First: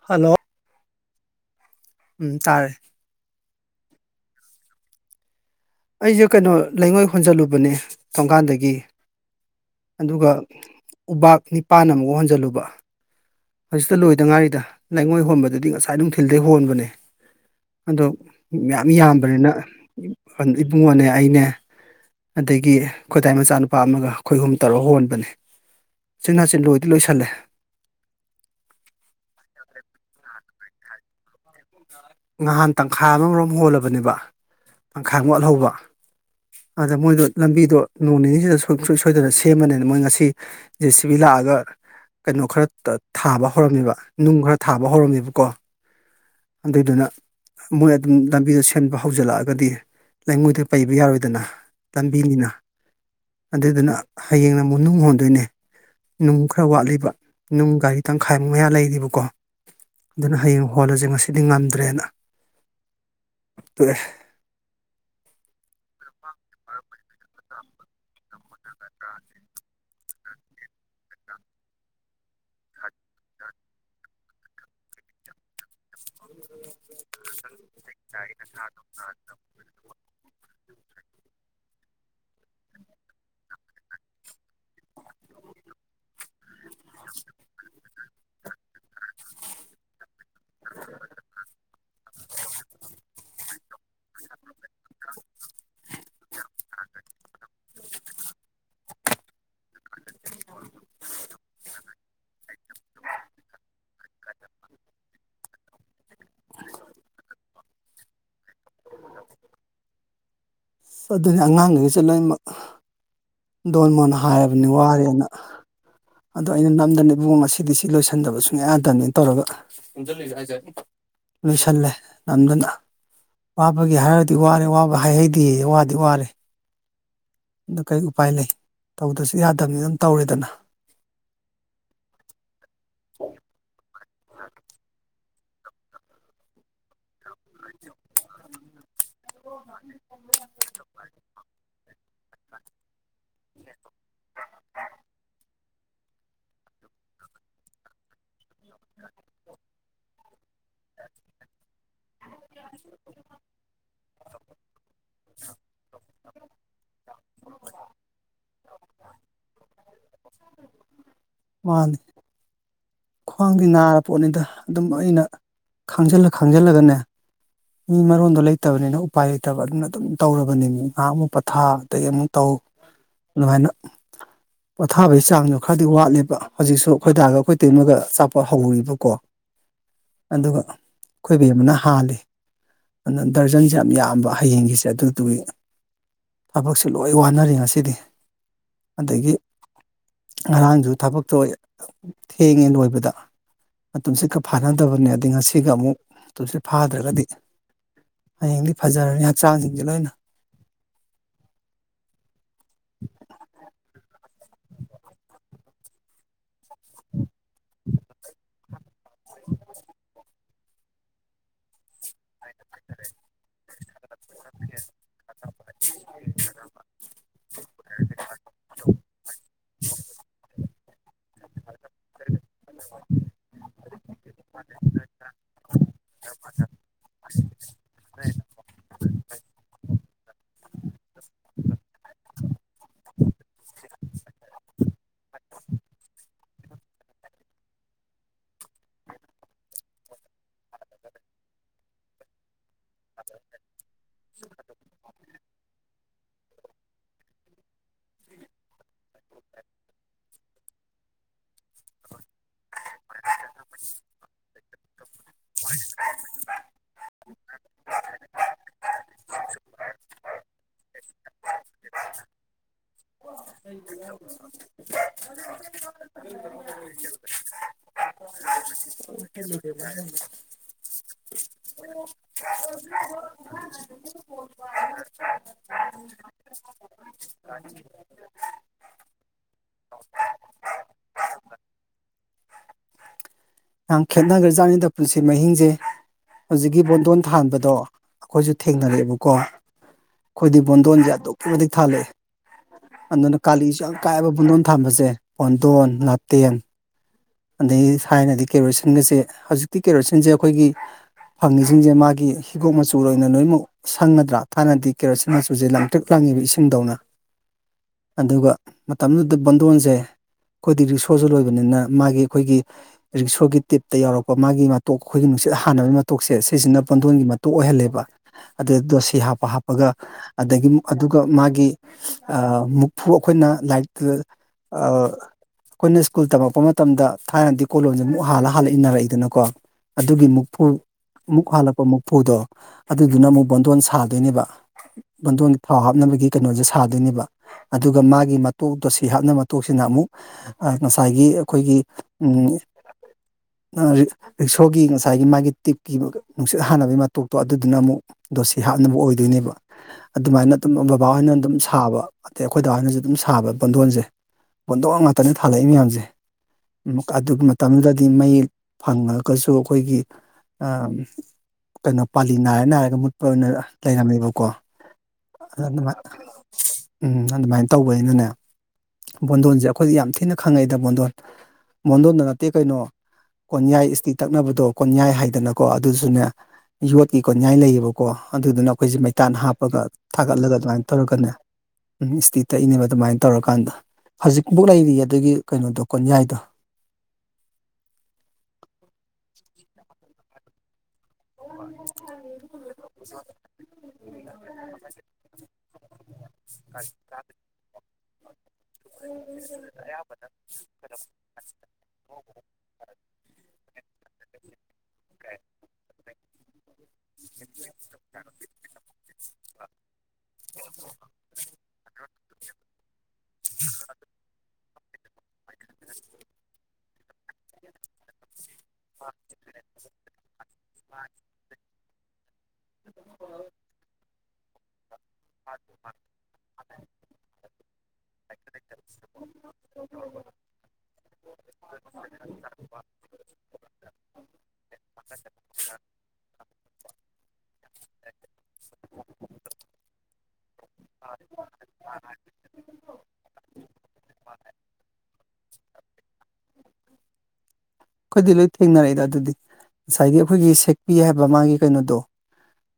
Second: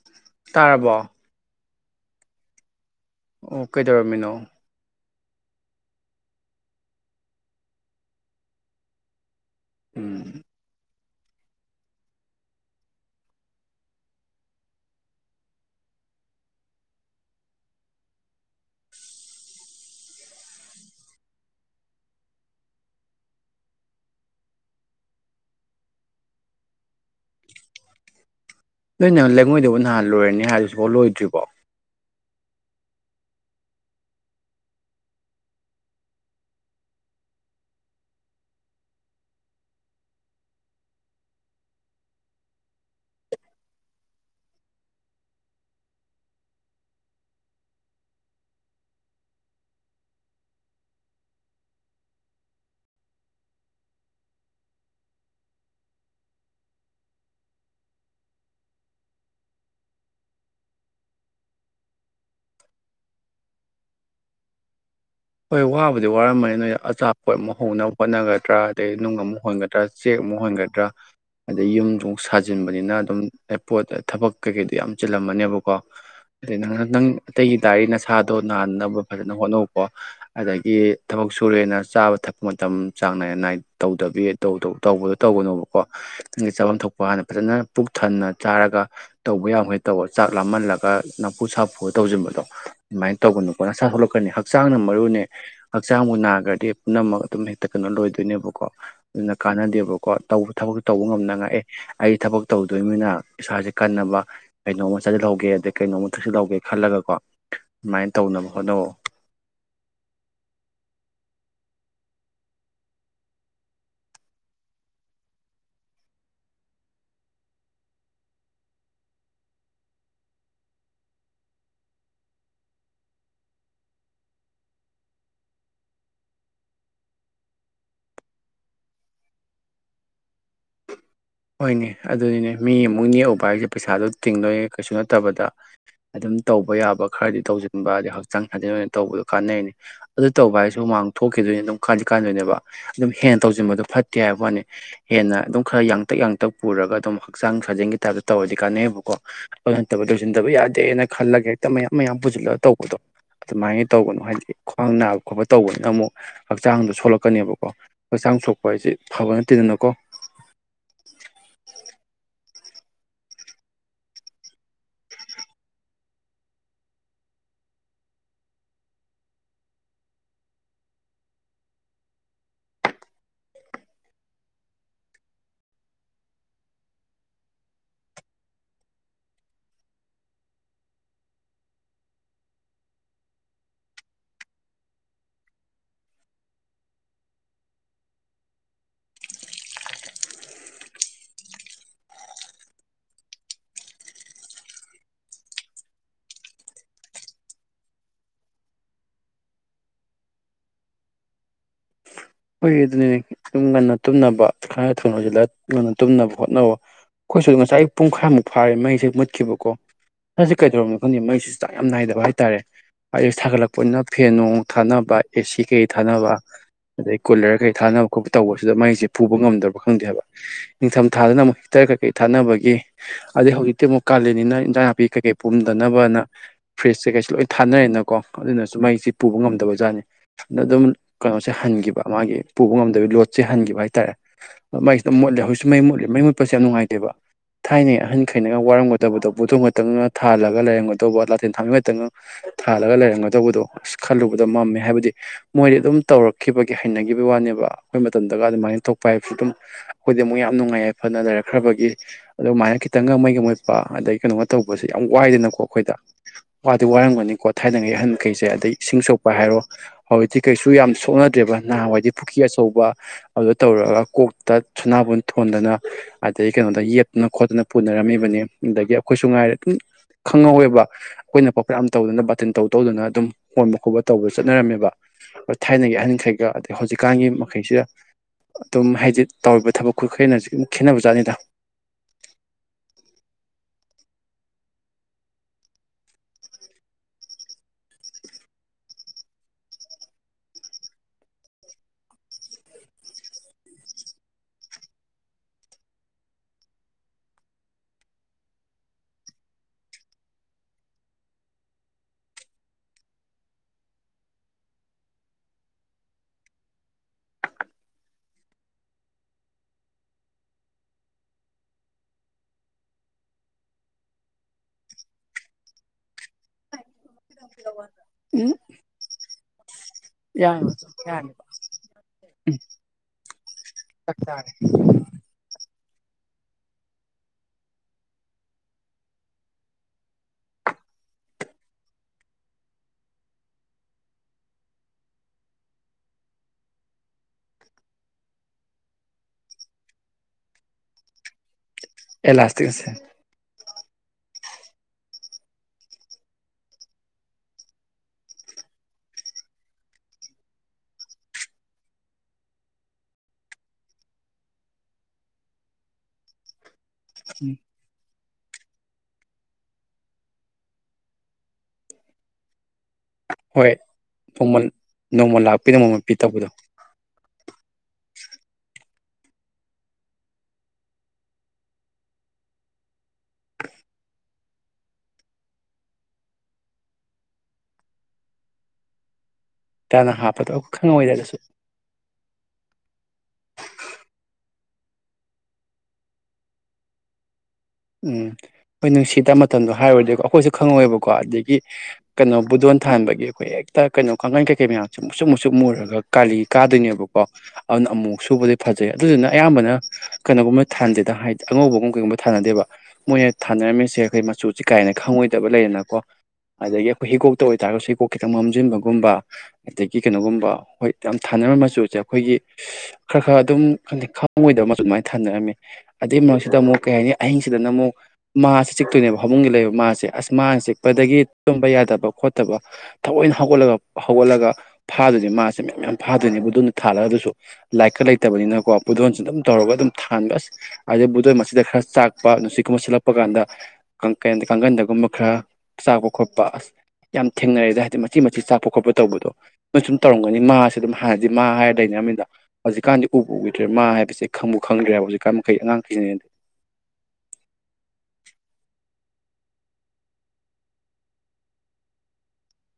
hello ꯇꯥꯔꯕꯣ ꯎꯝ ꯇꯥꯔꯦ ꯑꯣ ꯀꯩꯗꯧꯔꯝꯃꯤꯅꯣ ꯑꯩꯖ‌ꯦ ꯀꯩꯅꯣ ꯂꯩꯉꯣꯏ ꯍꯣꯟꯖꯜꯂꯨꯕꯅꯦ ꯊꯣꯡꯒꯥꯟꯗꯒꯤ ꯑꯗꯨꯒ ꯎꯝ ꯎꯕꯥꯛ ꯅꯤꯄꯥꯟ ꯑꯝꯒ ꯍꯣꯟꯖꯜꯂꯨꯕ ꯍꯧꯖꯤꯛꯇ ꯂꯣꯏꯗ ꯉꯥꯏꯔꯤꯗ ꯂꯩꯉꯣꯏ ꯍꯣꯟꯕꯗꯨꯗꯤ ꯉꯁꯥꯏ ꯅꯨꯡꯊꯤꯜꯗꯩ ꯍꯣꯟꯕꯅꯦ ꯑꯗꯣ ꯃꯌꯥꯝ ꯌꯥꯝꯕꯅꯤꯅ ꯏ ꯑ ꯏꯕꯨꯡꯉꯣꯅꯦ ꯑꯩꯅꯦ ꯑꯗꯒꯤ ꯈꯣꯏꯗꯥꯏ ꯃꯆꯥꯅꯨꯄꯥ ꯑꯃꯒ ꯑꯩꯈꯣꯏ ꯑꯍꯨꯝ ꯇꯧꯔ ꯍꯣꯟꯕꯅꯦ ꯎꯆꯤꯟ ꯅꯥꯆꯤꯟ ꯂꯣꯏꯗꯤ ꯂꯣꯏꯁꯜꯂꯦ ꯅ‌ꯣꯏꯅ ꯂꯩꯉꯣꯏꯗꯨꯕꯨ ꯅꯍꯥꯟ ꯂꯣꯏꯔꯅꯤ ꯍꯥꯏꯗꯨ ꯍꯧꯖꯤꯛꯐꯥꯎ ꯂꯣꯏꯗ꯭ꯔꯤꯕꯣ ꯅꯍꯥꯟ ꯇꯪꯈꯥꯏ ꯑꯃꯔꯣꯝ ꯍꯣꯜꯂꯕꯅꯦꯕ ꯇꯪꯈꯥꯏ ꯑꯝ ꯋꯥꯠꯍꯧꯕ ꯑꯗ ꯃꯣꯏꯗꯣ ꯂꯝꯕꯤꯗꯣ ꯅꯣꯡ ꯅꯤꯅꯤꯁꯤꯗ ꯁꯨꯡꯁꯣꯏ ꯁꯣꯏꯗꯅ ꯁꯦꯝꯃꯅꯤꯅ ꯃꯣꯏ ꯉꯁꯤ ꯖꯦꯁꯤꯕꯤ ꯂꯥꯛꯑꯒ ꯀꯩꯅꯣ ꯈꯔ ꯇ ꯊꯥꯕ ꯍꯧꯔꯝꯃꯦꯕ ꯅꯨꯡ ꯈꯔ ꯊꯥꯕ ꯍꯧꯔꯝꯃꯦꯕꯀꯣ ꯑꯗꯨꯏꯗꯨꯅ ꯃꯣꯏ ꯑꯗꯨꯝ ꯂꯝꯕꯤꯗꯨ ꯁꯦꯝꯕ ꯍꯧꯖꯜꯂꯑꯒꯗꯤ ꯂꯩꯉꯣꯏꯗꯨ ꯄꯩꯕ ꯌꯥꯔꯣꯏꯗꯅ ꯂꯝꯕꯤꯅꯤꯅ ꯑꯗꯨꯏꯗꯨꯅ ꯍꯌꯦꯡꯅ ꯑꯃꯨꯛ ꯅꯨꯡ ꯍꯣꯟꯗꯣꯏꯅꯦ ꯅꯨꯡ ꯈꯔ ꯋꯥꯠꯂꯤꯕ ꯅꯨꯡ ꯒꯥꯔꯤ ꯇꯪꯈꯥꯏꯃꯨꯛ ꯃꯌꯥ ꯂꯩꯔꯤꯕꯀꯣ ꯑꯗꯨꯅ ꯍꯌꯦꯡ ꯍꯣꯜꯂꯁꯦ ꯉꯁꯤꯗꯤ ꯉꯝꯗ꯭ꯔꯦꯅ ꯇꯣꯛꯑꯦ ꯍꯣꯏ ꯋꯥꯕꯨꯗꯤ ꯋꯥꯔꯝꯃꯅꯤ ꯅꯣꯏ ꯑꯆꯥꯄꯣꯠ ꯑꯃꯨꯛ ꯍꯧꯅꯕ ꯍꯣꯠꯅꯒꯗ꯭ꯔꯥ ꯑꯗꯩ ꯅꯨꯡ ꯑꯃꯨꯛ ꯍꯣꯟꯒꯗ꯭ꯔꯥ ꯆꯦꯛ ꯑꯃꯨꯛ ꯍꯣꯟꯒꯗ꯭ꯔꯥ ꯑꯗꯩ ꯌꯨꯝꯗꯨ ꯑꯃꯨꯛ ꯁꯥꯖꯤꯟꯕꯅꯤꯅ ꯑꯗꯨꯝ ꯑꯦ ꯄꯣꯠ ꯊꯕꯛ ꯀꯩꯀꯩꯗꯣ ꯌꯥꯝ ꯆꯤꯜꯂꯝꯃꯅꯦꯕꯀꯣ ꯑꯗꯩ ꯅꯪ ꯅꯪ ꯑꯇꯩꯒꯤ ꯗꯥꯔꯤ ꯅꯁꯥꯗꯣ ꯅꯥꯗꯅꯕ ꯐꯖꯅ ꯍꯣꯠꯅꯧꯀꯣ ꯑꯗꯒꯤ ꯊꯕꯛ ꯁꯨꯔꯦꯅ ꯆꯥꯕ ꯊꯛꯄ ꯃꯇꯝ ꯆꯥꯡ ꯅꯥꯏꯅ ꯅꯥꯏ ꯇꯧꯗꯕꯤ ꯇꯧꯇꯧ ꯇꯧꯕꯗꯣ ꯇꯧꯒꯅꯣꯕꯀꯣ ꯅꯪꯒꯤ ꯆꯥꯐꯝ ꯊꯣꯛꯄ ꯍꯥꯟꯅ ꯐꯖꯅ ꯄꯨꯛ ꯊꯟꯅ ꯆꯥꯔꯒ ꯇꯧꯕ ꯌꯥꯝꯈꯩ ꯇꯧ ꯆꯥꯛ ꯂꯥꯝꯍꯜꯂꯒ ꯅꯝꯐꯨ ꯁꯥꯐꯨꯗ ꯇꯧꯖꯤꯟꯕꯗꯣ ꯑꯗꯨꯃꯥꯏꯟ ꯇꯧꯒꯅꯨꯀꯣ ꯅꯁꯥ ꯁꯣꯛꯂꯛꯀꯅꯤ ꯍꯛ ꯆꯥꯡꯅ ꯃꯔꯨꯅꯦ ꯍꯛꯆꯥꯡꯕꯨ ꯅꯥꯈ꯭ꯔꯗꯤ ꯄꯨꯝꯅꯃꯛ ꯑꯗꯨꯝ ꯍꯦꯛꯇ ꯀꯩꯅꯣ ꯂꯣꯏꯗꯣꯏꯅꯦꯕꯀꯣ ꯑꯗꯨꯅ ꯀꯥꯟꯅꯗꯦꯕꯀꯣ ꯇꯧꯕ ꯊꯕꯛꯇ ꯇꯧꯕ ꯉꯝꯅꯉꯥꯏ ꯑꯦ ꯑꯩ ꯊꯕꯛ ꯇꯧꯗꯣꯏꯃꯤꯅ ꯏꯁꯥꯁꯦ ꯀꯟꯅꯕ ꯀꯩꯅꯣꯝꯃ ꯆꯥꯁꯤꯜꯍꯧꯒꯦ ꯑꯗꯩ ꯀꯩꯅꯣꯝꯃ ꯊꯛꯁꯤꯜꯍꯧꯒꯦ ꯈꯜꯂꯒꯀꯣ ꯑꯗꯨꯃꯥꯏꯅ ꯇꯧꯅꯕ ꯍꯣꯠꯅꯧꯋꯣ ꯍ [inaudible] ꯑꯗꯨꯅꯤ ꯑꯉꯥꯡꯗꯒꯤꯁꯨ ꯂꯣꯏꯅꯃꯛ ꯗꯣꯟ ꯃꯣꯟ ꯍꯥꯏꯔꯕꯅꯤ ꯋꯥꯔꯦꯅ ꯑꯗꯣ ꯑꯩꯅ ꯅꯝꯗꯅ ꯏꯕꯨꯡꯉꯣ ꯉꯁꯤꯗꯤ ꯁꯤ ꯂꯣꯏꯁꯤꯟꯗꯕ ꯁꯨꯡꯌꯥ ꯌꯥꯗꯕꯅꯤꯅ ꯇꯧꯔꯒ [unintelligible] ꯂꯣꯏꯁꯜꯂꯦ ꯅꯝꯗꯅ ꯋꯥꯕꯒꯤ ꯍꯥꯏꯔꯨꯔꯗꯤ ꯋꯥꯔꯦ ꯋꯥꯕ ꯍꯥꯏꯍꯩꯗꯦꯌꯦ ꯋꯥꯗꯤ ꯋꯥꯔꯦ ꯑꯗꯨ ꯀꯩ ꯎꯄꯥꯏ ꯂꯩ ꯇꯧꯗꯁꯨ ꯌꯥꯗꯪꯅꯤꯅ ꯑꯗꯨꯝ ꯇꯧꯔꯦꯗꯅ ꯍꯣꯏꯅꯦ ꯑꯗꯨꯅꯤꯅꯦ ꯃꯤ ꯑꯃꯨꯛ ꯅꯦꯛꯎꯕ ꯍꯥꯏꯁꯦ ꯄꯩꯁꯥꯗꯨ ꯇꯤꯡꯗꯣꯏ ꯀꯩꯁꯨ ꯅꯠꯇꯕꯗ ꯑꯗꯨꯝ ꯇꯧꯕ ꯌꯥꯕ ꯈꯔꯗꯤ ꯇꯧꯁꯤꯟꯕꯗꯤ ꯍꯛꯆꯥꯡ ꯁꯥꯖꯦꯜ ꯑꯣꯏꯅ ꯇꯧꯕꯗꯣ ꯀꯥꯟꯅꯩꯅꯤ ꯑꯗꯨ ꯇꯧꯕ ꯍꯥꯏꯁꯤ ꯍꯨꯃꯥꯡ ꯊꯣꯛꯈꯤꯗꯣꯏꯅꯤ ꯑꯗꯨꯝ ꯀꯥꯟꯗꯤ ꯀꯥꯟꯗꯣꯏꯅꯦꯕ ꯑꯗꯨꯝ ꯍꯦꯟꯅ ꯇꯧꯁꯤꯟꯕꯗꯣ ꯐꯠꯇꯦ ꯍꯥꯏꯕ ꯋꯥꯅꯤ ꯍꯦꯟꯅ ꯑꯗꯨꯝ ꯈꯔ ꯌꯥꯡꯇꯛ ꯌꯥꯡꯇꯛ ꯄꯨꯔꯒ ꯑꯗꯨꯝ ꯍꯛꯆꯥꯡ ꯁꯥꯖꯦꯜꯒꯤ ꯇꯥꯏꯞꯇ ꯇꯧꯔꯗꯤ ꯀꯥꯟꯅꯩꯌꯦꯀꯣ ꯠꯇꯕ [unintelligible] ꯂꯣꯏꯁꯤꯟꯗꯕ ꯌꯥꯗꯦꯅ ꯈꯜꯂꯒ ꯍꯦꯛꯇ ꯃꯌꯥꯝ ꯃꯌꯥꯝ ꯄꯨꯁꯤꯜꯂꯒ ꯇꯧꯕꯗꯣ ꯑꯗꯨꯃꯥꯏꯅ ꯇꯧꯒꯅꯨ ꯍꯥꯏꯗꯤ ꯈ꯭ꯋꯥꯡ ꯅꯥꯕ ꯈꯣꯠꯄ ꯇꯧꯕꯅꯤꯅ ꯑꯃꯨꯛ ꯍꯛꯆꯥꯡꯗꯣ ꯁꯣꯂꯛꯀꯅꯦꯕꯀꯣ ꯍꯩꯆꯥꯡ ꯁꯣꯛꯄ ꯍꯥꯏꯁꯤ ꯐꯕ ꯅꯠꯇꯦꯗꯅꯀꯣ ꯋꯥꯟ ꯈ꯭ꯋꯥꯡꯗꯤ ꯅꯥꯔꯕ ꯄꯣꯠꯅꯤꯗ ꯑꯗꯨꯝ ꯑꯩꯅ ꯈꯥꯡꯖꯜꯂ ꯈꯥꯡꯖꯜꯂꯒꯅꯦ ꯃꯤ ꯃꯔꯣꯟꯗꯣ ꯂꯩꯇꯕꯅꯤꯅ ꯎꯄꯥꯏ ꯂꯩꯇꯕ ꯑꯗꯨꯅ ꯑꯗꯨꯝ ꯇꯧꯔꯕꯅꯤꯃꯤ ꯉꯥꯏꯍꯥꯛ ꯑꯃꯨꯛ ꯄꯊꯥ ꯑꯗꯩ ꯑꯃꯨꯛ ꯇꯧ ꯑꯗꯨꯃꯥꯏꯅ ꯄꯣꯊꯥꯕꯒꯤ ꯆꯥꯡꯁꯨ ꯈꯔꯗꯤ ꯋꯥꯠꯂꯦꯕ ꯍꯧꯖꯤꯛꯁꯨ ꯈꯣꯏꯗꯥꯒ ꯑꯩꯈꯣꯏ ꯇꯩꯃꯒ ꯆꯄꯠ ꯍꯧꯔꯤꯕꯀꯣ ꯑꯗꯨꯒ ꯈꯣꯏꯕꯤ ꯑꯃꯅ ꯍꯥꯜꯂꯤ ꯑꯗꯨꯅ ꯗꯔꯖꯟꯁꯦ ꯌꯥꯝ ꯌꯥꯝꯕ ꯍꯌꯦꯡꯒꯤꯁꯦ ꯑꯗꯨꯗꯨꯒꯤ ꯊꯕꯛꯁ ꯂꯣꯏ ꯋꯥꯅꯔꯤ ꯉꯁꯤꯗꯤ ꯑꯗꯒꯤ ꯉꯔꯥꯡꯁꯨ ꯊꯕꯛꯇꯣ ꯊꯦꯡꯉꯦ ꯂꯣꯏꯕꯗ ꯗ ꯃꯇꯨꯝꯁꯦꯀ ꯐꯥꯅꯗꯕꯅꯦ ꯑꯗꯤ ꯉꯁꯤꯒ ꯑꯃꯨꯛ ꯃꯇꯨꯝꯁꯦ ꯐꯥꯗ꯭ꯔꯒꯗꯤ ꯍꯌꯦꯡꯗꯤ ꯐꯖꯔꯅꯤ ꯍꯛꯆꯥꯡꯁꯤꯡꯁ ꯂꯣꯏꯅ ꯍꯈꯣꯏꯒꯤ ꯑꯗꯨꯅꯤꯅꯦ ꯁꯨꯝ ꯉꯟꯅ ꯇꯨꯝꯅꯕ ꯈꯔ ꯊꯧꯅꯁꯤꯂ ꯉꯟꯅ ꯇꯨꯝꯅꯕ ꯍꯣꯠꯅꯕ ꯑꯩꯈꯣꯏꯁꯨ ꯑꯗꯨ ꯉꯁꯥꯏ ꯑ ꯄꯨꯡ ꯈꯔꯥꯃꯨꯛ ꯐꯥꯔꯦ ꯃꯩꯁꯦ ꯃꯨꯠꯈꯤꯕꯀꯣ ꯍꯧꯖꯤ ꯀꯩꯗꯧꯔꯕꯅꯤ ꯈꯪꯦ ꯃꯩꯁꯤ ꯆ ꯌꯥꯝ ꯅꯥꯏꯗꯕ ꯍꯥꯏꯦ ꯍꯥꯏꯇꯥꯔꯦ ꯍꯥꯏ ꯊꯒꯠꯂꯛꯄꯅꯤꯅ ꯐꯦꯟ ꯅꯨꯡ ꯊꯥꯅꯕ ꯑꯦꯁꯤ ꯀꯩ ꯊꯥꯅꯕ ꯑ ꯑꯗꯩ ꯀꯨꯂꯔ ꯀꯩ ꯊꯥꯅꯕ ꯈꯣꯠꯄ ꯇꯧꯕꯁꯤꯗ ꯃꯩꯁꯦ ꯐꯨꯕ ꯉꯝꯗꯕ ꯈꯪꯗꯦꯕ ꯅꯤꯡꯊꯝꯊꯥꯗꯨꯅ ꯑꯃꯨꯛ ꯍꯤꯇꯔ ꯀꯩꯀꯩ ꯊꯥꯅꯕꯒꯤ ꯑꯗꯩ ꯍꯧꯖꯤꯛꯇꯤ ꯑꯃꯨꯛ ꯀꯥꯜꯂꯤꯅꯤꯅ ꯏꯟꯖꯥꯡ ꯅꯥꯄꯤ ꯀꯩꯀꯩ ꯄꯨꯝꯗꯅꯕꯅ ꯐ꯭ꯔꯤꯖꯁꯦ ꯀꯩꯁꯨ ꯂꯣꯏ ꯊꯥꯅꯔꯦꯅꯀꯣ ꯑꯗꯨꯅꯁꯨ ꯃꯩꯁꯤ ꯄꯨꯕ ꯉꯝꯗꯕ ꯖꯥꯠꯅꯤ ꯑꯗꯨꯝ ꯀꯩꯅꯣꯁꯦ ꯍꯟꯉ ꯃꯥ ꯉꯝꯗꯣꯠ ꯍꯈꯤꯕ ꯍꯥꯏꯇꯥꯔꯦ ꯃꯣꯠꯂꯦ ꯍꯧꯖꯤꯁꯨ ꯃ ꯃꯠꯂꯦ ꯎꯠꯄꯁꯦ ꯌꯥꯝ ꯅꯨꯡꯉꯥꯏꯇꯦꯕ ꯊꯥꯏꯅꯩ ꯑꯍꯟ ꯈꯩꯅꯒ ꯋꯥꯔꯝꯒꯗꯕꯗꯣ ꯄꯣꯠꯊꯣꯛ ꯈꯛꯇꯪꯒ ꯊꯥꯜꯂꯒ ꯂꯩꯔꯝꯒꯗꯧꯕ ꯂꯥꯊꯦꯟ ꯊꯥꯕꯤ ꯉꯛꯇꯪ ꯊꯥꯜꯂꯒ ꯂꯩꯔꯝꯒꯗꯧꯕꯗꯣ ꯑꯁ ꯈꯜꯂꯨꯕꯗꯣ ꯃꯝꯃꯦ ꯍꯥꯏꯕꯗꯤ ꯃꯣꯏꯗꯤ ꯑꯗꯨꯝ ꯇꯧꯔꯛ ꯈꯤꯕꯒꯤ ꯍꯩꯅꯈꯤꯕꯒꯤ ꯋꯥꯅꯦꯕ ꯑꯩꯈꯣꯏ ꯃꯇꯝꯗꯒ ꯑꯗꯨꯃꯥꯏꯅ ꯇꯄ ꯍꯥꯏꯕꯁꯨ ꯑꯗꯨꯝ ꯑꯩꯈꯣꯏꯗꯤ ꯑꯃꯨꯛ ꯌꯥꯝ ꯅꯨꯡꯉꯥꯏ ꯌꯥꯏ ꯐꯅ ꯂꯩꯔꯛꯈ꯭ꯔꯕꯒꯤ ꯑꯗꯨꯃꯥꯏꯅ ꯈꯤꯇꯪ ꯉꯃꯩꯒ ꯃꯠꯄ ꯑꯗꯒꯤꯩ ꯀꯩꯅꯣꯃ ꯇꯧꯕꯁꯦ ꯌꯥꯝ ꯋꯥꯏꯗꯅꯀꯣ ꯑꯩꯈꯣꯏꯗ ꯑꯗꯨ ꯋꯥꯔꯝꯒꯅꯤꯀꯣ ꯊꯥꯏꯅꯉꯩꯒꯤ ꯑꯍꯟꯈꯩꯁꯦ ꯑꯗꯩ ꯏꯁꯤꯡ ꯁꯣꯛꯄ ꯍꯥꯏꯔꯣ ꯍꯧꯖꯤꯛꯇꯤ ꯀꯩꯁꯨ ꯌꯥꯝ ꯁꯣꯛꯅ ꯕ ꯅꯍꯥꯟꯋꯥꯏꯗꯤ ꯄꯨꯈ꯭ꯔꯤ ꯑꯆꯧꯕ ꯑꯗꯨꯗ ꯇꯧꯔꯨꯔꯒ ꯀꯣꯛꯇ ꯁꯅꯥꯕꯨꯟ ꯊꯣꯟꯗꯅ ꯑꯗꯩ ꯀꯩꯅꯣꯗ ꯌꯦꯞꯇꯅ ꯈꯣꯠꯇꯅ ꯄꯨꯅꯔꯝꯃꯤꯕꯅꯤ ꯑꯗꯒꯤ ꯑꯩꯈꯣꯏꯁꯨ ꯉꯥꯏꯔꯦ ꯑꯗꯨꯝ ꯈꯪꯍꯧꯋꯦꯕ ꯑꯩꯈꯣꯏꯅ ꯄꯈꯠ ꯑꯃ ꯇꯧꯗꯅ ꯕꯇꯟ ꯇꯧ ꯇꯧꯗꯅ ꯑꯗꯨꯝ ꯍꯣꯟꯕ ꯈꯣꯠꯄ ꯇꯧꯕꯗ ꯆꯠꯅꯔꯝꯃꯦꯕ ꯑ ꯊꯥꯏꯅꯒꯤ ꯑꯍꯟ ꯀꯩꯀꯥ ꯑꯗꯩ ꯍꯧꯖꯤꯛꯀꯥꯟꯒꯤ ꯃꯈꯩꯁꯤꯗ ꯑꯗꯨꯝ ꯍꯥꯏꯗꯤ ꯇꯧꯔꯤꯕ ꯊꯕꯛ ꯈꯨꯠꯈꯅ ꯍꯧꯖꯤ ꯑꯗꯨꯝ ꯈꯦꯠꯅꯕꯖꯥꯠꯅꯤꯗ ꯌꯥꯝ ꯈꯦꯠꯅꯈ꯭ꯔꯖꯥꯠꯅꯤꯗ ꯄꯨꯟꯁꯤ ꯃꯍꯤꯡꯁꯦ ꯍꯧꯖꯤꯛꯀꯤ ꯕꯣꯟꯗꯣꯟ ꯊꯥꯟꯕꯗꯣ ꯑꯩꯈꯣꯏꯁꯨ ꯊꯦꯡꯅꯔꯛꯑꯦꯕꯀꯣ ꯑꯩꯈꯣꯏꯗꯤ ꯕꯣꯟꯗꯣꯟꯁꯦ ꯑꯗꯨꯛꯀꯤ ꯃꯇꯤ ꯊꯥꯜꯂꯛꯑꯦ ꯑꯗꯨꯅ ꯀꯥꯂꯤꯁꯨ ꯌꯥꯝ ꯀꯥꯏꯕ ꯕꯨꯗꯣꯟ ꯊꯝꯕꯁꯦ ꯄꯣꯟꯗꯣꯟ ꯥꯇꯦꯟ ꯑꯗꯗꯒꯤ ꯊꯥꯏꯅꯗꯤ ꯀꯦꯔꯣꯁꯤꯟꯒꯁꯦ ꯍꯧꯖꯤꯛꯇꯤ ꯀꯦꯔꯣꯁꯤꯟꯁꯦ ꯑꯩꯈꯣꯏꯒꯤ ꯐꯪꯉꯤꯁꯤꯡꯁꯦ ꯃꯥꯒꯤ ꯍꯤꯒꯣꯛ ꯃꯆꯨꯔ ꯑꯣꯏꯅ ꯂꯣꯏꯅꯃꯛ ꯁꯪꯒꯗ꯭ꯔꯥ ꯊꯥꯅꯗꯤ ꯀꯦꯔꯣꯁꯤꯟ ꯃꯆꯨꯁꯦ ꯂꯥꯡꯇꯤꯛ ꯂꯥꯡꯉꯤꯕ ꯏꯁꯤꯡꯗꯧꯅ ꯑꯗꯨꯒ ꯃꯇꯝꯗꯨꯗ ꯕꯟꯗꯣꯟꯁꯦ ꯑꯩꯈꯣꯏꯗꯤ ꯔꯤꯁꯣꯁꯨ ꯂꯣꯏꯕꯅꯤꯅ ꯃꯥꯒꯤ ꯑꯩꯈꯣꯏꯒꯤ ꯔꯤꯛꯁꯣꯒꯤ ꯇꯤꯞꯇ ꯌꯥꯎꯔꯛꯄ ꯃꯥꯒꯤ ꯃꯇꯣꯛ ꯑꯩꯈꯣꯏꯒꯤ ꯅꯨꯡꯁꯤꯠ ꯍꯥꯟꯅꯅꯕꯒꯤ ꯃꯇꯣꯛꯁꯦ ꯁꯤꯁꯤꯅ ꯄꯣꯟꯗꯣꯟꯒꯤ ꯃꯇ ꯑꯣꯏꯍꯜꯂꯦꯕ ꯎꯝ ꯑꯗꯨꯗꯣꯁꯤ ꯍꯥꯞꯄ ꯍꯥꯞꯄꯒ ꯑꯗꯒꯤ ꯌꯥꯔꯣꯏ ꯑꯗꯨꯒ ꯌꯥꯔꯦ ꯃꯥꯒꯤ ꯎꯝ ꯃꯨꯛꯐꯨ ꯑꯩꯈꯣꯏꯅ ꯂꯥꯏꯔꯤꯛꯇ ꯑꯩꯈꯣꯏꯅ ꯁ꯭ꯀꯨꯜ ꯇꯝꯃꯛꯄ ꯃꯇꯝꯗ ꯊꯥꯏꯅꯗꯤ ꯀꯣꯂꯣꯝꯁꯦ ꯑꯃꯨꯛ ꯍꯥꯜꯂ ꯍꯜꯂ ꯏꯟꯅꯔꯛꯏꯗꯅꯀꯣ ꯑꯗꯨꯒꯤ ꯃꯨꯛꯐꯨ ꯃꯨꯛ ꯍꯥꯜꯂꯛꯄ ꯃꯨꯛꯄꯨꯗꯣ ꯑꯗꯨꯗꯨꯅ ꯑꯃꯨꯛ ꯕꯣꯟꯗꯣꯟ ꯁꯥꯗꯣꯏꯅꯦꯕ ꯕꯟꯗꯣꯟ ꯊꯥꯎ ꯍꯥꯞꯅꯕꯒꯤ ꯀꯩꯅꯣꯁꯦ ꯁꯥꯗꯣꯏꯅꯦꯕ ꯑꯗꯨꯒ ꯃꯥꯒꯤ ꯃꯇꯣꯛꯇꯣ ꯁꯤ ꯍꯥꯞꯅꯕ ꯃꯇꯣꯛꯁꯤꯅ ꯑꯃꯨꯛ ꯉꯁꯥꯏꯒꯤ ꯑꯩꯈꯣꯏꯒꯤ ꯎꯝ ꯑꯦꯂꯥꯁꯇꯤꯛ ꯑꯁꯦ ꯔꯤꯛꯁꯣꯒꯤ ꯉꯁꯥꯏꯒꯤ ꯃꯥꯒꯤ ꯇꯤꯞꯀꯤ ꯅꯨꯡꯁꯤꯠ ꯍꯥꯟꯅꯕꯒꯤ ꯃꯇꯣꯛꯇꯣ ꯑꯗꯨꯗꯨꯅ ꯑꯃꯨꯛ ꯑꯣ ꯁꯤ ꯍꯥꯞꯅꯕ ꯑꯣꯏꯗꯣꯏꯅꯦꯕ ꯑꯗꯨꯃꯥꯏꯅ ꯑꯗꯨꯝ ꯕꯕꯥꯍꯣꯏꯅ ꯑꯗꯨꯝ ꯁꯥꯕ ꯑꯗꯩ ꯑꯩꯈꯣꯏ ꯗꯥꯍꯣꯏꯅꯁꯨ ꯑꯗꯨꯝ ꯁꯥꯕ ꯕꯣꯟꯗꯣꯟꯁꯦ ꯕꯣꯟꯗꯣꯟ ꯉꯥꯛꯇꯅꯦ ꯊꯥꯜꯂꯛꯏ ꯃꯌꯥꯝꯁꯦ ꯑꯗꯨ ꯎꯝ ꯃꯇꯝꯗꯨꯗꯗꯤ ꯃꯩ ꯐꯪꯉꯒꯁꯨ ꯑꯩꯈꯣꯏꯒꯤ ꯑ ꯀꯩꯅꯣ ꯄꯥꯂꯤ ꯅꯥꯏꯔ ꯅꯥꯏꯔꯒ ꯃꯨꯠ ꯑꯣꯏꯅ ꯍꯣꯏ ꯂꯩꯔꯝꯃꯦꯕꯀꯣ ꯅꯣꯡꯃ ꯅꯣꯡꯃ ꯑꯗꯨ ꯂꯥꯛꯄꯤ ꯑꯗꯨꯃꯥꯏꯅ ꯅꯣꯡꯃ ꯃꯄꯤ ꯇꯧꯕꯗꯣ ꯎꯝ ꯑꯗꯨꯃꯥꯏꯅ ꯇꯧꯕꯅꯤꯅꯅꯦ ꯕꯣꯟꯗꯣꯟꯁꯦ ꯑꯩꯈꯣꯏꯗꯤ ꯌꯥꯝ ꯊꯤꯅ ꯈꯪꯉꯛꯏꯗ ꯕꯣꯟꯗꯣꯟ ꯕꯣꯟꯗꯣꯟꯗ ꯅꯠꯇꯦ ꯀꯩꯅꯣ ꯀꯣꯟꯌꯥꯏ ꯏꯁꯇꯤꯛ ꯇꯛꯅꯕꯗꯣ ꯀꯣꯟꯌꯥꯏ ꯍꯥꯏꯗꯅꯀꯣ ꯑꯗꯨꯁꯨꯅꯦ ꯌꯣꯠꯀꯤꯀꯣꯟꯉꯥꯏ ꯂꯩꯌꯦꯕꯀꯣ ꯑꯗꯨꯗꯨꯅ ꯑꯩꯈꯣꯏꯁꯦ ꯃꯩꯇꯥꯟ ꯍꯥꯞꯄꯒ ꯏꯇꯥꯅ ꯍꯥꯞꯄꯗꯣ ꯊꯥꯒꯠꯂꯒ ꯑꯩꯈꯣꯏ ꯑꯗꯨꯃꯥꯏꯅ ꯈꯪꯉꯧꯋꯦꯗ ꯑꯗꯨꯁꯨ ꯇꯧꯔꯒꯅꯦ ꯎꯝ ꯏꯁꯇꯤ ꯇꯛꯏꯅꯦꯕ ꯑꯗꯨꯃꯥꯏꯅ ꯇꯧꯔꯀꯥꯟꯗ ꯍꯧꯖꯤꯛꯐꯨꯛ ꯂꯩꯔꯤꯌꯦ ꯑꯗꯨꯒꯤ ꯀꯩꯅꯣꯗꯣ ꯀꯣꯟꯌꯥꯏꯗꯣ ꯎꯝ ꯍꯣꯏ ꯅꯨꯡꯁꯤꯠꯗ ꯃꯇꯝꯗꯣ ꯍꯥꯏꯔꯨꯔꯗꯤꯀꯣ ꯑꯩꯈꯣꯏꯁꯨ ꯈꯪꯉꯑꯦꯕꯀꯣ ꯑꯗꯨ ꯀꯩꯅꯣ ꯕꯨꯗꯣꯟ ꯊꯥꯟꯕꯒꯤ ꯑꯩꯈꯣꯏ ꯍ‌ꯦꯛ ꯇꯥ ꯀꯩꯅꯣ ꯀꯥꯡꯈꯟ ꯀꯩꯀꯩ ꯃꯌꯥꯝꯁꯦ ꯃꯨꯁꯨꯨꯞ ꯃꯨꯁꯨꯨꯞ ꯃꯨꯔꯒ ꯀꯥꯂꯤ ꯀꯥꯗꯣꯏꯅꯦꯕꯀꯣ ꯑꯗꯨꯅ ꯑꯃꯨꯃꯨꯛ ꯁꯨꯕꯗꯤ ꯐꯖꯩ ꯑꯗꯨꯗꯨꯅ ꯑꯌꯥꯝꯕꯅ ꯑꯩꯈꯣꯏꯗꯤ ꯀꯩꯅꯣꯒꯨꯝꯕ ꯊꯥꯟꯅꯗꯦꯗ ꯍꯥꯏꯗꯤ ꯑꯉꯧꯕꯒꯨꯝ ꯀꯩꯒꯨꯝꯕ ꯊꯥꯅꯗꯦꯕ ꯃꯣꯏꯅ ꯊꯥꯅꯔꯝꯃꯤꯁꯦ ꯑꯩꯈꯣꯏ ꯃꯆꯨꯁꯦ ꯀꯥꯏꯅ ꯈꯪꯉꯣꯏꯗꯕ ꯂꯩꯌꯦꯅꯀꯣ ꯑꯗꯒꯤ ꯑꯩꯈꯣꯏ ꯍꯤꯀꯣꯛꯇ ꯑꯣꯏꯕꯇꯥꯔꯒꯁꯨ ꯍꯤꯀꯣꯛ ꯈꯤꯇꯪ ꯃꯝꯁꯤꯟꯕꯒꯨꯝꯕ ꯑꯗꯒꯤ ꯀꯩꯅꯣꯒꯨꯝꯕ ꯍꯣꯏ ꯌꯥꯝ ꯊꯥꯅꯔ ꯃꯆꯨꯁꯦ ꯑꯩꯈꯣꯏꯒꯤ ꯈꯔ ꯈꯔ ꯑꯗꯨꯝ ꯈꯪ ꯈꯪꯉꯣꯏꯗꯕ ꯑꯗꯨꯃꯥꯏꯅ ꯊꯅꯔꯝꯃꯦ ꯑꯗꯩꯩ ꯃꯔꯛꯁꯤꯗ ꯑꯃꯨꯛ ꯀꯩ ꯍꯥꯏꯅꯤ ꯑꯍꯤꯡ ꯁꯤꯗꯅ ꯑꯃꯨꯛ ꯃꯥꯁꯤ ꯆꯤꯛꯇꯣꯏꯅꯦꯕ ꯐꯃꯨꯡꯗ ꯂꯩꯕ ꯃꯥꯁꯦ ꯑꯁ ꯃꯥꯅ ꯆꯤꯛꯄꯗꯒꯤ ꯇꯨꯝꯕ ꯌꯥꯗꯕ ꯈꯣꯠꯇꯕ ꯊꯑꯣꯏꯅ ꯍꯧꯒꯠꯂꯒ ꯍꯧꯒꯠꯂꯒ ꯐꯥꯗꯣꯏꯅꯦ ꯃꯥꯁꯦ ꯃꯌꯥꯝ ꯃꯌꯥꯝ ꯐꯥꯗꯣꯏꯅꯦꯕ ꯕꯨꯟꯗꯣꯟꯗꯣ ꯊꯥꯜꯂꯒ ꯑꯗꯨꯁꯨ ꯂꯥꯏꯛꯀ ꯂꯩꯇꯕꯅꯤꯅꯀꯣ ꯄꯨꯗꯣꯟꯁꯤ ꯑꯗꯨꯝ ꯇꯧꯔꯒ ꯑꯗꯨꯝ ꯊꯥꯟꯕ ꯑꯁ ꯑꯗꯩ ꯕꯨꯗꯣꯟ ꯃꯆꯤꯅ ꯈꯔ ꯆꯥꯛ ꯆꯥꯛ ꯅꯨꯡꯁꯤꯠꯀꯨꯝꯕ ꯁꯤꯠꯂꯛꯄ ꯀꯥꯟꯗ ꯀꯪ ꯀꯥꯟꯈꯜꯗ ꯒꯨꯝꯕ ꯈꯔ ꯆꯥꯛꯄ ꯈꯣꯠꯄ ꯑꯁ ꯌꯥꯝ ꯊꯦꯡꯅꯔꯦꯗ ꯍꯥꯏꯗꯤ ꯃꯆꯤ ꯃꯆꯤ ꯆꯥꯛꯄ ꯈꯣꯠꯄ ꯇꯧꯕꯗꯣ ꯅꯣꯏꯁꯨ ꯁꯨꯝ ꯇꯧꯔꯝꯒꯅꯤ ꯃꯥꯁꯦ ꯑꯗꯨꯝ ꯍꯥꯟꯅꯗꯤ ꯃꯥ ꯍꯥꯏꯔ ꯂꯩꯅꯔꯝꯃꯤꯗꯣ ꯍꯧꯖꯤꯛꯀꯥꯟꯗꯤ ꯎꯕꯨ ꯎꯗ꯭ꯔꯦ ꯃꯥ ꯍꯥꯏꯕꯁꯦ ꯈꯪꯕꯨ ꯈꯪꯗ꯭ꯔꯦꯕ ꯍꯧꯖꯤꯛꯀꯥꯟ ꯝꯈꯩ ꯑꯉꯥꯡꯁꯦ ꯑꯩꯈꯣꯏꯗꯤ ꯂꯣꯏ ꯊꯦꯡꯅꯔꯛꯑꯦꯗ ꯑꯗꯨꯗꯤ ꯉꯁꯥꯏꯒꯤ ꯑꯩꯈꯣꯏꯒꯤ ꯁꯦꯛꯄꯤ ꯍꯥꯏꯕ ꯃꯥꯒꯤ ꯀꯩꯅꯣꯗꯣ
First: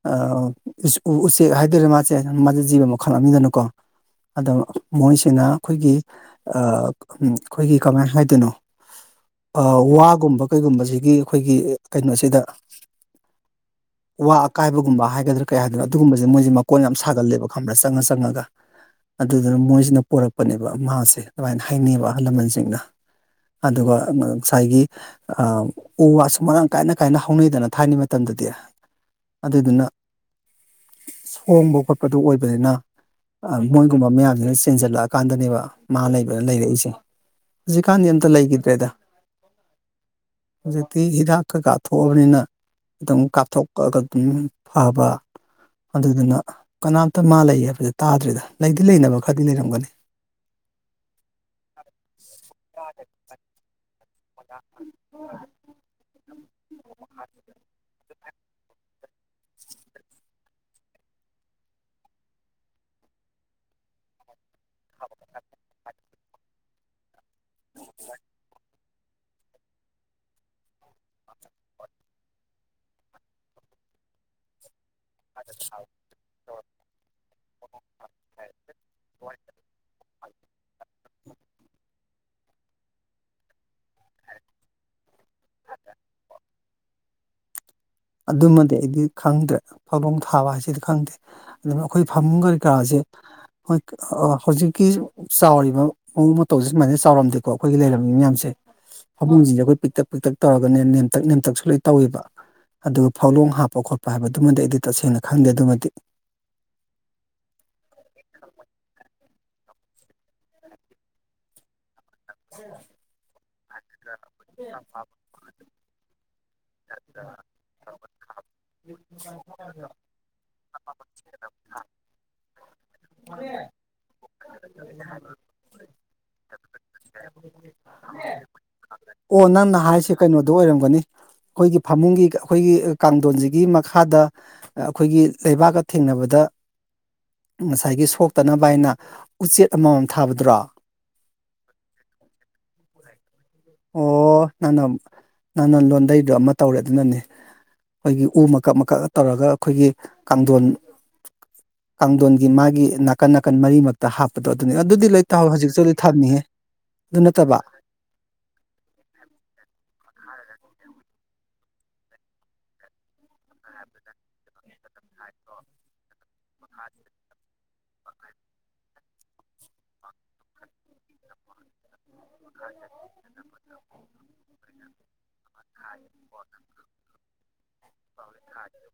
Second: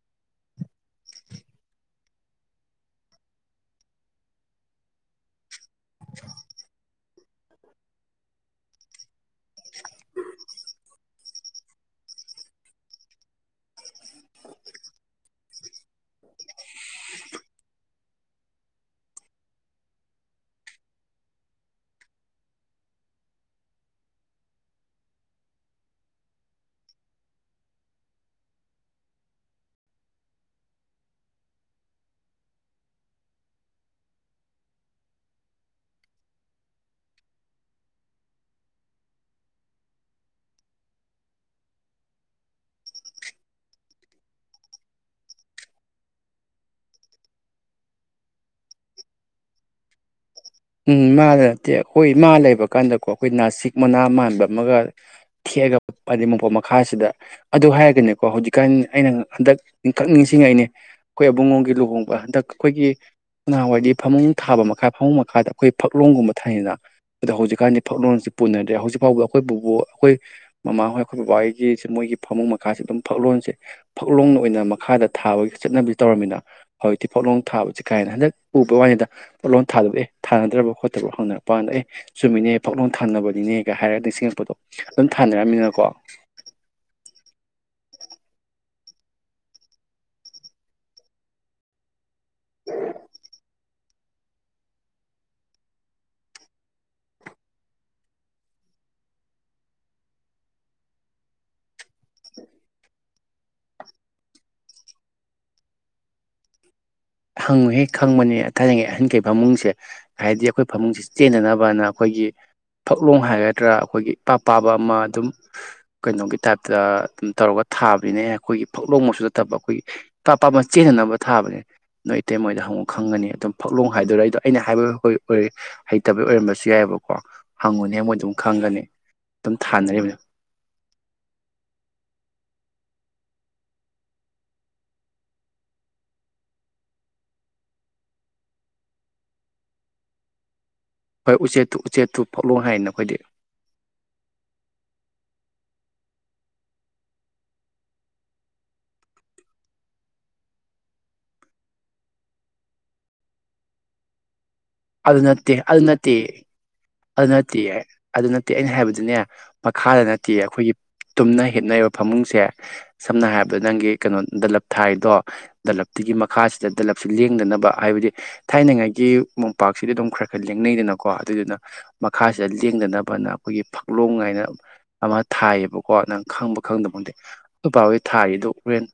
ꯑ ꯎꯁ ꯎ ꯎꯆꯦꯛ ꯍꯥꯏꯗꯣꯏꯔ ꯃꯥꯁꯦ ꯃꯥꯁꯦ ꯖꯤꯕ ꯃꯈꯜ ꯑꯃꯗꯅꯤꯀꯣ ꯑꯗꯣ ꯃꯣꯏꯁꯤꯅ ꯈꯣꯏꯒꯤ ꯑꯥ ꯈꯣꯏꯒꯤ ꯀꯃꯥꯏ ꯍꯥꯏꯗꯣꯏꯅꯣ ꯑ ꯋꯥꯒꯨꯝꯕ ꯀꯩꯒꯨꯝꯕꯁꯤꯗꯤ ꯑꯩꯈꯣꯏꯒꯤ ꯀꯩꯅꯣꯁꯤꯗ ꯋꯥ ꯑꯀꯥꯏꯕꯒꯨꯝꯕ ꯍꯥꯏꯒꯗ꯭ꯔꯥ ꯀꯩ ꯍꯥꯏꯗꯣꯏꯅꯣ ꯑꯗꯨꯒꯨꯝꯕꯁꯦ ꯃꯣꯏꯁꯦ ꯃꯀꯣꯜ ꯌꯥꯝ ꯁꯥꯒꯜꯂꯦꯕ ꯈꯪꯕ꯭ꯔꯥ ꯆꯪꯉ ꯆꯪꯉꯒ ꯑꯗꯨꯗꯨꯅ ꯃꯣꯏꯁꯤꯅ ꯄꯣꯔꯛꯄꯅꯦꯕ ꯃꯥꯁꯦ ꯑꯗꯨꯃꯥꯏꯅ ꯍꯥꯏꯅꯩꯕ ꯑꯍꯜ ꯂꯃꯟꯁꯤꯡꯅ ꯑꯗꯨꯒ ꯑꯅ ꯁꯥꯏꯒꯤ ꯑ ꯎ ꯋꯥꯁꯨ ꯃꯔꯥꯡ ꯀꯥꯏꯅ ꯀꯥꯏꯅ ꯍꯧꯅꯩꯗꯅ ꯊꯥꯏꯅꯩ ꯃꯇꯝꯗꯗꯤ ꯑꯗꯨꯗꯨꯅ ꯁꯣꯡꯕ ꯈꯣꯠꯄꯗꯨ ꯑꯣꯏꯕꯅꯤꯅ ꯑ ꯃꯣꯏꯒꯨꯝꯕ ꯃꯌꯥꯝꯁꯤꯅ ꯁꯦꯟꯖꯜꯂꯛꯑꯀꯥꯟꯗꯅꯦꯕ ꯃꯥ ꯂꯩꯕꯅ ꯂꯩꯔꯛꯏꯁꯦ ꯍꯧꯖꯤꯛꯀꯥꯟꯗꯤ ꯑꯝꯇ ꯂꯩꯈꯤꯗ꯭ꯔꯦꯗ ꯍꯧꯖꯤꯛꯇꯤ ꯍꯤꯗꯥꯛ ꯀꯩ ꯀꯥ ꯊꯣꯛꯑꯕꯅꯤꯅ ꯑꯗꯨꯝ ꯀꯥꯞ ꯊꯣꯛꯑꯒꯗꯤ ꯐꯕ ꯑꯗꯨꯗꯨꯅ ꯀꯅꯥꯝꯇ ꯃꯥ ꯂꯩ ꯍꯥꯏꯕꯁꯦ ꯇꯥꯗ꯭ꯔꯦꯗ ꯂꯩꯗꯤ ꯂꯩꯅꯕ ꯈꯔꯗꯤ ꯂꯩꯔꯝꯒꯅꯤ ꯎꯝ ꯃꯥꯗ ꯅꯠꯇꯦ ꯍꯣꯏ ꯃꯥ ꯂꯩꯕ ꯀꯥꯟꯗꯀꯣ ꯈꯣꯏ ꯅꯥꯁꯤꯛ ꯃꯅꯥ ꯃꯥꯟ ꯅꯜꯂꯒ ꯊꯦꯛꯑꯒ ꯍꯥꯏꯗꯤ ꯃꯣꯝꯄꯛ ꯃꯈꯥꯁꯤꯗ ꯑꯗꯨ ꯍꯥꯏꯔꯒꯅꯦꯀꯣ ꯍꯧꯖꯤꯛꯀꯥꯟ ꯑꯩꯅ ꯍꯟꯗꯛ ꯅꯤꯡꯈꯛ ꯅꯤꯡꯁꯤꯡꯉꯛꯏꯅꯦ ꯈꯣꯏ ꯑꯕꯨꯡꯉꯣꯒꯤ ꯂꯨꯍꯣꯡꯕ ꯍꯟꯗꯛ ꯈꯣꯏꯒꯤ ꯅꯥꯍꯟꯋꯥꯏꯗꯤ ꯐꯃꯨꯡ ꯊꯥꯕ ꯃꯈꯥ ꯐꯃꯨꯡ ꯃꯈꯥꯗ ꯑꯩꯈꯣꯏ ꯐꯛꯂꯣꯡꯒꯨꯝꯕ ꯊꯥꯏꯌꯦꯅ ꯑꯗꯣ ꯍꯧꯖꯤꯛꯀꯥꯟꯗꯤ ꯐꯛꯂꯣꯟꯁꯤ ꯄꯨꯅꯗ꯭ꯔꯦ ꯍꯧꯖꯤꯛ ꯐꯥꯎꯕ ꯑꯩꯈꯣꯏ ꯕꯨꯕꯣꯛ ꯈꯣꯏ ꯃꯃꯥꯍꯣꯏ ꯑꯩꯈꯣꯏ ꯕꯕꯥ ꯍꯣꯏꯒꯤ ꯃꯣꯏꯒꯤ ꯐꯃꯨꯡ ꯃꯈꯥꯥꯁꯦ ꯑꯗꯨꯝ ꯐꯛꯂꯣꯡꯁꯦ ꯐꯛꯂꯣꯡꯅ ꯑꯣꯏꯅ ꯃꯈꯥꯗ ꯊꯥꯕꯒꯤ ꯆꯠꯅꯕꯤ ꯇꯧꯔꯝꯃꯤꯅ ꯍꯧꯖꯤꯛꯇꯤ ꯐꯛꯂꯣꯡ ꯊꯥꯕꯁꯦ ꯀꯥ ꯍꯦꯟꯅ ꯍꯟꯗꯛ ꯎꯕꯩ ꯋꯥꯅꯤꯗ ꯐꯛꯂꯣꯡ ꯊꯕꯗꯣ ꯑꯦ ꯊꯥꯅꯗ꯭ꯔꯕꯣ ꯈꯣꯠꯇ꯭ꯔꯕꯣ ꯍꯪꯅꯔꯛꯄꯥ ꯋꯥꯅꯤꯗ ꯑꯦ ꯆꯨꯝꯃꯤꯅꯦ ꯐꯛꯂꯣꯡ ꯊꯅꯕꯅꯤꯅꯦ ꯒ ꯍꯥꯏꯔꯞ ꯅꯤꯡꯁꯤꯡꯉꯛꯄꯗꯣ ꯑꯗꯨꯝ ꯊꯥꯅꯔꯝꯃꯤꯅꯀꯣ ꯑꯗꯨꯃꯗꯤ ꯑꯩꯗꯤ ꯈꯪꯗ꯭ꯔꯦ ꯐꯛꯂꯣꯡ ꯊꯥꯕ ꯍꯥꯏꯁꯤꯗꯤ ꯈꯪꯗꯦ ꯑꯗꯨꯝ ꯑꯩꯈꯣꯏ ꯐꯃꯨꯡꯒꯤ ꯀꯥꯁꯦ ꯈꯣꯏ ꯑ ꯍꯧꯖꯤꯛꯀꯤ ꯆꯥꯎꯔꯤꯕ ꯃꯑꯣꯡ ꯃꯇꯧꯁꯦ ꯁꯨꯃꯥꯏꯅ ꯆꯥꯎꯔꯝꯗꯦꯀꯣ ꯑꯩꯈꯣꯏꯒꯤ ꯂꯩꯔꯝꯃꯤꯕ ꯃꯌꯥꯝꯁꯦ ꯐꯃꯨꯡꯁꯤꯡꯁꯦ ꯈꯣꯏ ꯄꯤꯛꯇꯛ ꯄꯤꯛꯇꯛ ꯇꯧꯔꯒꯅꯦ ꯅꯦꯝꯇꯛ ꯅꯦꯝꯇꯛꯁꯨ ꯂꯣꯏ ꯇꯧꯋꯦꯕ ꯑꯗꯨ ꯐꯛꯂꯣꯡ ꯍꯥꯞꯄ ꯈꯣꯠꯄ ꯍꯥꯏꯕꯗꯨꯃꯗꯤ ꯑꯩꯗꯤ ꯇꯁꯦꯡꯅ ꯈꯪꯗꯦ ꯑꯗꯨꯃꯗꯤ ꯍꯪꯉꯨꯍꯦ ꯈꯪꯕꯅꯤ ꯊꯥꯏꯅꯩ ꯑꯍꯟꯈꯩ ꯐꯃꯨꯡꯁꯦ ꯍꯥꯏꯗꯤ ꯑꯩꯈꯣꯏ ꯐꯃꯨꯡꯁꯦ ꯆꯦꯟꯗꯅꯕꯅ ꯈꯣꯏꯒꯤ ꯐꯛꯂꯣꯡ ꯍꯥꯏꯒꯗ꯭ꯔꯥ ꯑꯩꯈꯣꯏꯒꯤ ꯏꯄꯥ ꯄꯥꯕ ꯑꯃ ꯑꯗꯨꯝ ꯀꯩꯅꯣꯒꯤ ꯇꯥꯏꯞꯇ ꯑꯗꯨꯝ ꯇꯧꯔꯒ ꯊꯥꯕꯤꯅꯦ ꯑꯩꯈꯣꯏꯒꯤ ꯐꯛꯂꯣꯡ ꯃꯛꯁꯨ ꯅꯠꯇꯕ ꯑꯩꯈꯣꯏꯒꯤ ꯏꯄꯥ ꯄꯥꯕ ꯆꯦꯟꯅꯕ ꯊꯥꯕꯅꯦ ꯅꯣꯏ ꯏꯇꯩꯃꯥꯍꯣꯏꯗ ꯍꯪꯉꯣ ꯈꯪꯒꯅꯤ ꯑꯗꯨꯝ ꯐꯛꯂꯣꯡ ꯍꯥꯏꯗꯣꯏꯔ ꯑꯩꯗꯣ ꯑꯩꯅ ꯍꯥꯏꯕ ꯍꯣꯏ ꯍꯩꯇꯕꯩ ꯑꯣꯏꯔꯝꯕꯁꯨ ꯌꯥꯏꯕꯀꯣ ꯑꯣ ꯑꯗꯨꯝ ꯅꯪꯅ ꯊꯥꯅꯔꯤꯕꯅꯤ ꯍꯥꯏꯁꯦ ꯀꯩꯅꯣꯗꯣ ꯑꯣꯏꯔꯝꯒꯅꯤ ꯈꯣꯏꯒꯤ ꯐꯃꯨꯡꯒꯤ ꯑꯩꯈꯣꯏꯒꯤ ꯀꯥꯡꯗꯣꯟꯁꯤꯒꯤ ꯃꯈꯥꯗ ꯑ ꯑꯩꯈꯣꯏꯒꯤ ꯂꯩꯕꯥꯛꯀ ꯊꯦꯡꯅꯕꯗ ꯉꯁꯥꯏꯒꯤ ꯁꯣꯛꯇꯅꯕ ꯍꯥꯏꯅ ꯎꯆꯦꯠ ꯑꯃꯃꯝ ꯊꯥꯕꯗꯨꯔꯣ ꯍꯣꯏ ꯎꯆꯦꯠꯇꯨ ꯎꯆꯦꯠꯇꯨ ꯐꯛꯂꯣꯡ ꯍꯥꯏꯅ ꯑꯩꯈꯣꯏꯗꯤ ꯑꯣ ꯅꯪꯅ ꯅꯪꯅ ꯂꯣꯟꯗꯩꯗꯣ ꯑꯃ ꯇꯧꯔꯦ ꯑꯗꯨꯅꯅꯤ ꯑꯩꯈꯣꯏꯒꯤ ꯎ ꯃꯀꯛ ꯃꯀꯛꯀꯥ ꯇꯧꯔꯒ ꯑꯩꯈꯣꯏꯒꯤ ꯀꯥꯡꯗꯣꯟ ꯀꯥꯡꯊꯣꯟꯒꯤ ꯃꯥꯒꯤ ꯅꯥꯀꯟ ꯅꯥꯀꯟ ꯃꯔꯤꯃꯛꯇ ꯍꯥꯞꯄꯗꯣ ꯑꯗꯨꯅꯤ ꯑꯗꯨꯗꯤ ꯂꯣꯏ ꯇꯧꯏ ꯍꯧꯖꯤꯛꯁꯨ ꯂꯣꯏ ꯊꯝꯃꯤꯍꯦ ꯑꯗꯨ ꯑ ꯅꯠꯇꯕ ꯅꯠꯇꯤꯌꯦ ꯑꯗꯨ ꯅꯠꯇꯦ ꯑꯩꯅ ꯍꯥꯏꯕꯗꯤꯅꯦ ꯃꯈꯥꯗ ꯅꯠꯇꯤꯌꯦ ꯑꯩꯈꯣꯏꯒꯤ ꯇꯨꯝꯅ ꯍꯤꯞꯅꯔꯤꯕ ꯐꯃꯨꯡꯁꯦ ꯁꯝꯅ ꯍꯥꯏꯔꯕꯗꯣ ꯅꯪꯒꯤ ꯀꯩꯅꯣ ꯗꯂꯕ ꯊꯥꯏꯗꯣ ꯗꯜꯂꯞꯇꯨꯒꯤ ꯃꯈꯥꯁꯤꯗ ꯗꯜꯂꯞꯁꯨ ꯂꯦꯡꯗꯅꯕ ꯍꯥꯏꯕꯗꯤ ꯊꯥꯏꯅꯉꯥꯏꯒꯤ ꯃꯣꯝ ꯄꯥꯛꯁꯤꯗꯤ ꯑꯗꯨꯝ ꯈꯔ ꯈꯔ ꯂꯦꯡꯅꯩꯗꯅꯀꯣ ꯑꯗꯨꯏꯗꯨꯅ ꯃꯈꯥꯁꯤꯗ ꯂꯦꯡꯗꯅꯕꯅ ꯑꯩꯈꯣꯏꯒꯤ ꯐꯛ ꯂꯣꯡ ꯉꯥꯏꯅ ꯑꯃ ꯊꯥꯏꯌꯦꯕꯀꯣ ꯅꯪ ꯈꯪꯕ ꯈꯪꯗꯕ ꯈꯪꯗꯦ ꯅꯣꯏ ꯄꯥꯍꯣꯏ ꯊꯥꯔꯤꯗꯣ ꯍꯣꯔꯦꯟ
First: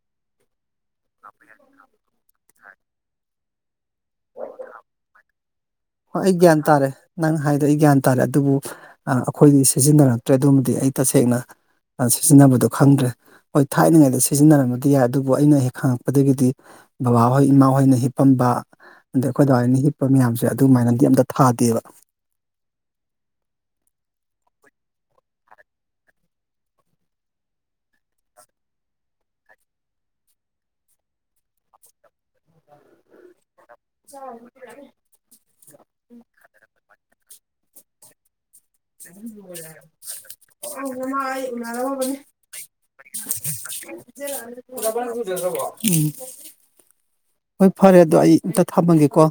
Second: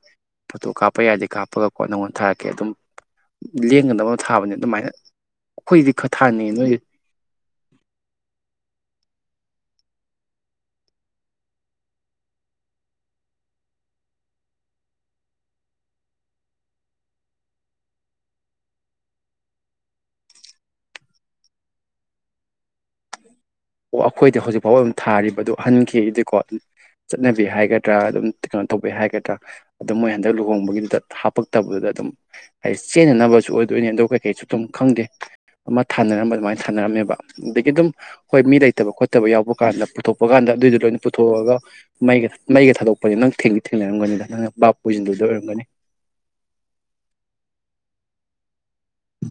ꯐꯣꯇꯣ ꯀꯥꯞꯄ ꯌꯥꯗꯤ ꯀꯥꯞꯄꯒꯀꯣ ꯅꯪꯉꯣꯟꯗ ꯊꯥꯔꯛꯀꯦ ꯑꯗꯨꯝ ꯂꯦꯡꯗꯅꯕ ꯊꯥꯕꯅꯤ ꯑꯗꯨꯃꯥꯏꯅ ꯑꯩꯈꯣꯏꯗꯤ ꯈꯔ ꯍꯣꯏ ꯑꯩ ꯒ꯭ꯌꯥꯟ ꯊꯥꯅꯤꯡꯉꯤ ꯅꯣꯏ ꯇꯥꯔꯦ ꯅꯪ ꯍꯥꯏꯗꯣ ꯑꯩ ꯒ꯭ꯌꯥꯟ ꯇꯥꯔꯦ ꯑꯗꯨꯕꯨ ꯑ ꯑꯩꯈꯣꯏꯒꯤ ꯁꯤꯖꯤꯟꯅꯔꯛꯇ꯭ꯔꯦ ꯑꯗꯨꯃꯗꯤ ꯑꯩ ꯇꯁꯦꯡꯅ ꯑ ꯁꯤꯖꯤꯟꯅꯕꯗꯣ ꯈꯪꯗ꯭ꯔꯦ ꯍꯣꯏ ꯊꯥꯏꯅꯉꯩꯗ ꯁꯤꯖꯤꯟꯅꯔꯝꯕꯗꯤ ꯌꯥꯏ ꯑꯗꯨꯕꯨ ꯑꯩꯅ ꯍꯦꯛ ꯍꯪꯉꯛꯄꯗꯒꯤꯗꯤ ꯕꯕꯥꯍꯣꯏ ꯏꯃꯥꯍꯣꯏꯅ ꯍꯤꯞꯄꯝꯕ ꯑꯗ ꯑꯩꯈꯣꯏ ꯗꯥ ꯍꯣꯏꯅ ꯍꯤꯞꯄ ꯃꯌꯥꯝꯁꯦ ꯑꯗꯨꯃꯥꯏꯅꯗꯤ ꯑꯝꯇ ꯊꯥꯗꯦꯕ ꯑꯣ ꯑꯩꯈꯣꯏꯗꯤ ꯍꯧꯖꯤꯛ ꯐꯥꯎꯕ ꯑꯗꯨꯝ ꯊꯥꯔꯤꯕꯗꯨ ꯑꯍꯟꯈꯤꯒꯩꯗꯤꯀꯣ ꯆꯠꯅꯕꯤ ꯍꯥꯏꯒꯗ꯭ꯔꯥ ꯑꯗꯨꯝ ꯀꯩꯅꯣ ꯇꯧꯕꯩ ꯍꯥꯏꯒꯗ꯭ꯔꯥ ꯑꯗꯨ ꯃꯣꯏ ꯍꯟꯗꯛ ꯂꯨꯍꯣꯡꯕꯒꯤꯗꯨꯗ ꯍꯥꯞꯄꯛꯇꯕꯗꯨꯗ ꯑꯗꯨꯝ ꯍꯥꯏꯗꯤ ꯆꯦꯟꯅꯅꯕꯁꯨ ꯑꯣꯏ ꯗꯣꯏꯅꯦ ꯑꯗꯨ ꯀꯩꯀꯩꯁꯨ ꯑꯗꯨꯝ ꯈꯪꯗꯦ ꯑꯃ ꯊꯥꯅꯔꯝꯕ ꯑꯗꯨꯃꯥꯏꯅ ꯊꯥꯅꯔꯝꯃꯦꯕ ꯑꯗꯒꯤ ꯑꯗꯨꯝ ꯍꯣꯏ ꯃꯤ ꯂꯩꯇꯕ ꯈꯣꯠꯇꯕ ꯌꯥꯎꯕ ꯀꯥꯟꯗ ꯄꯨꯊꯣꯛꯄ ꯀꯥꯟꯗ ꯑꯗꯨꯏꯗꯣ ꯂꯣꯏꯅ ꯄꯨꯊꯣꯛꯑꯒ ꯃꯩꯒ ꯃꯩꯒ ꯊꯥꯗꯣꯛ ꯄꯅꯦ ꯅꯪ ꯊꯦꯡꯗꯤ ꯊꯦꯡꯅꯔꯝꯒꯅꯤꯗ ꯅꯪꯅ ꯕꯥꯞ ꯑꯣꯏꯖꯤꯟꯗꯕꯗ ꯑꯣꯏꯔꯝꯒꯅꯤ ꯎꯝ ꯍꯣꯏ ꯐꯔꯦ ꯑꯗꯣ ꯑꯩ ꯑꯝꯇ ꯊꯝꯃꯒꯦꯀꯣ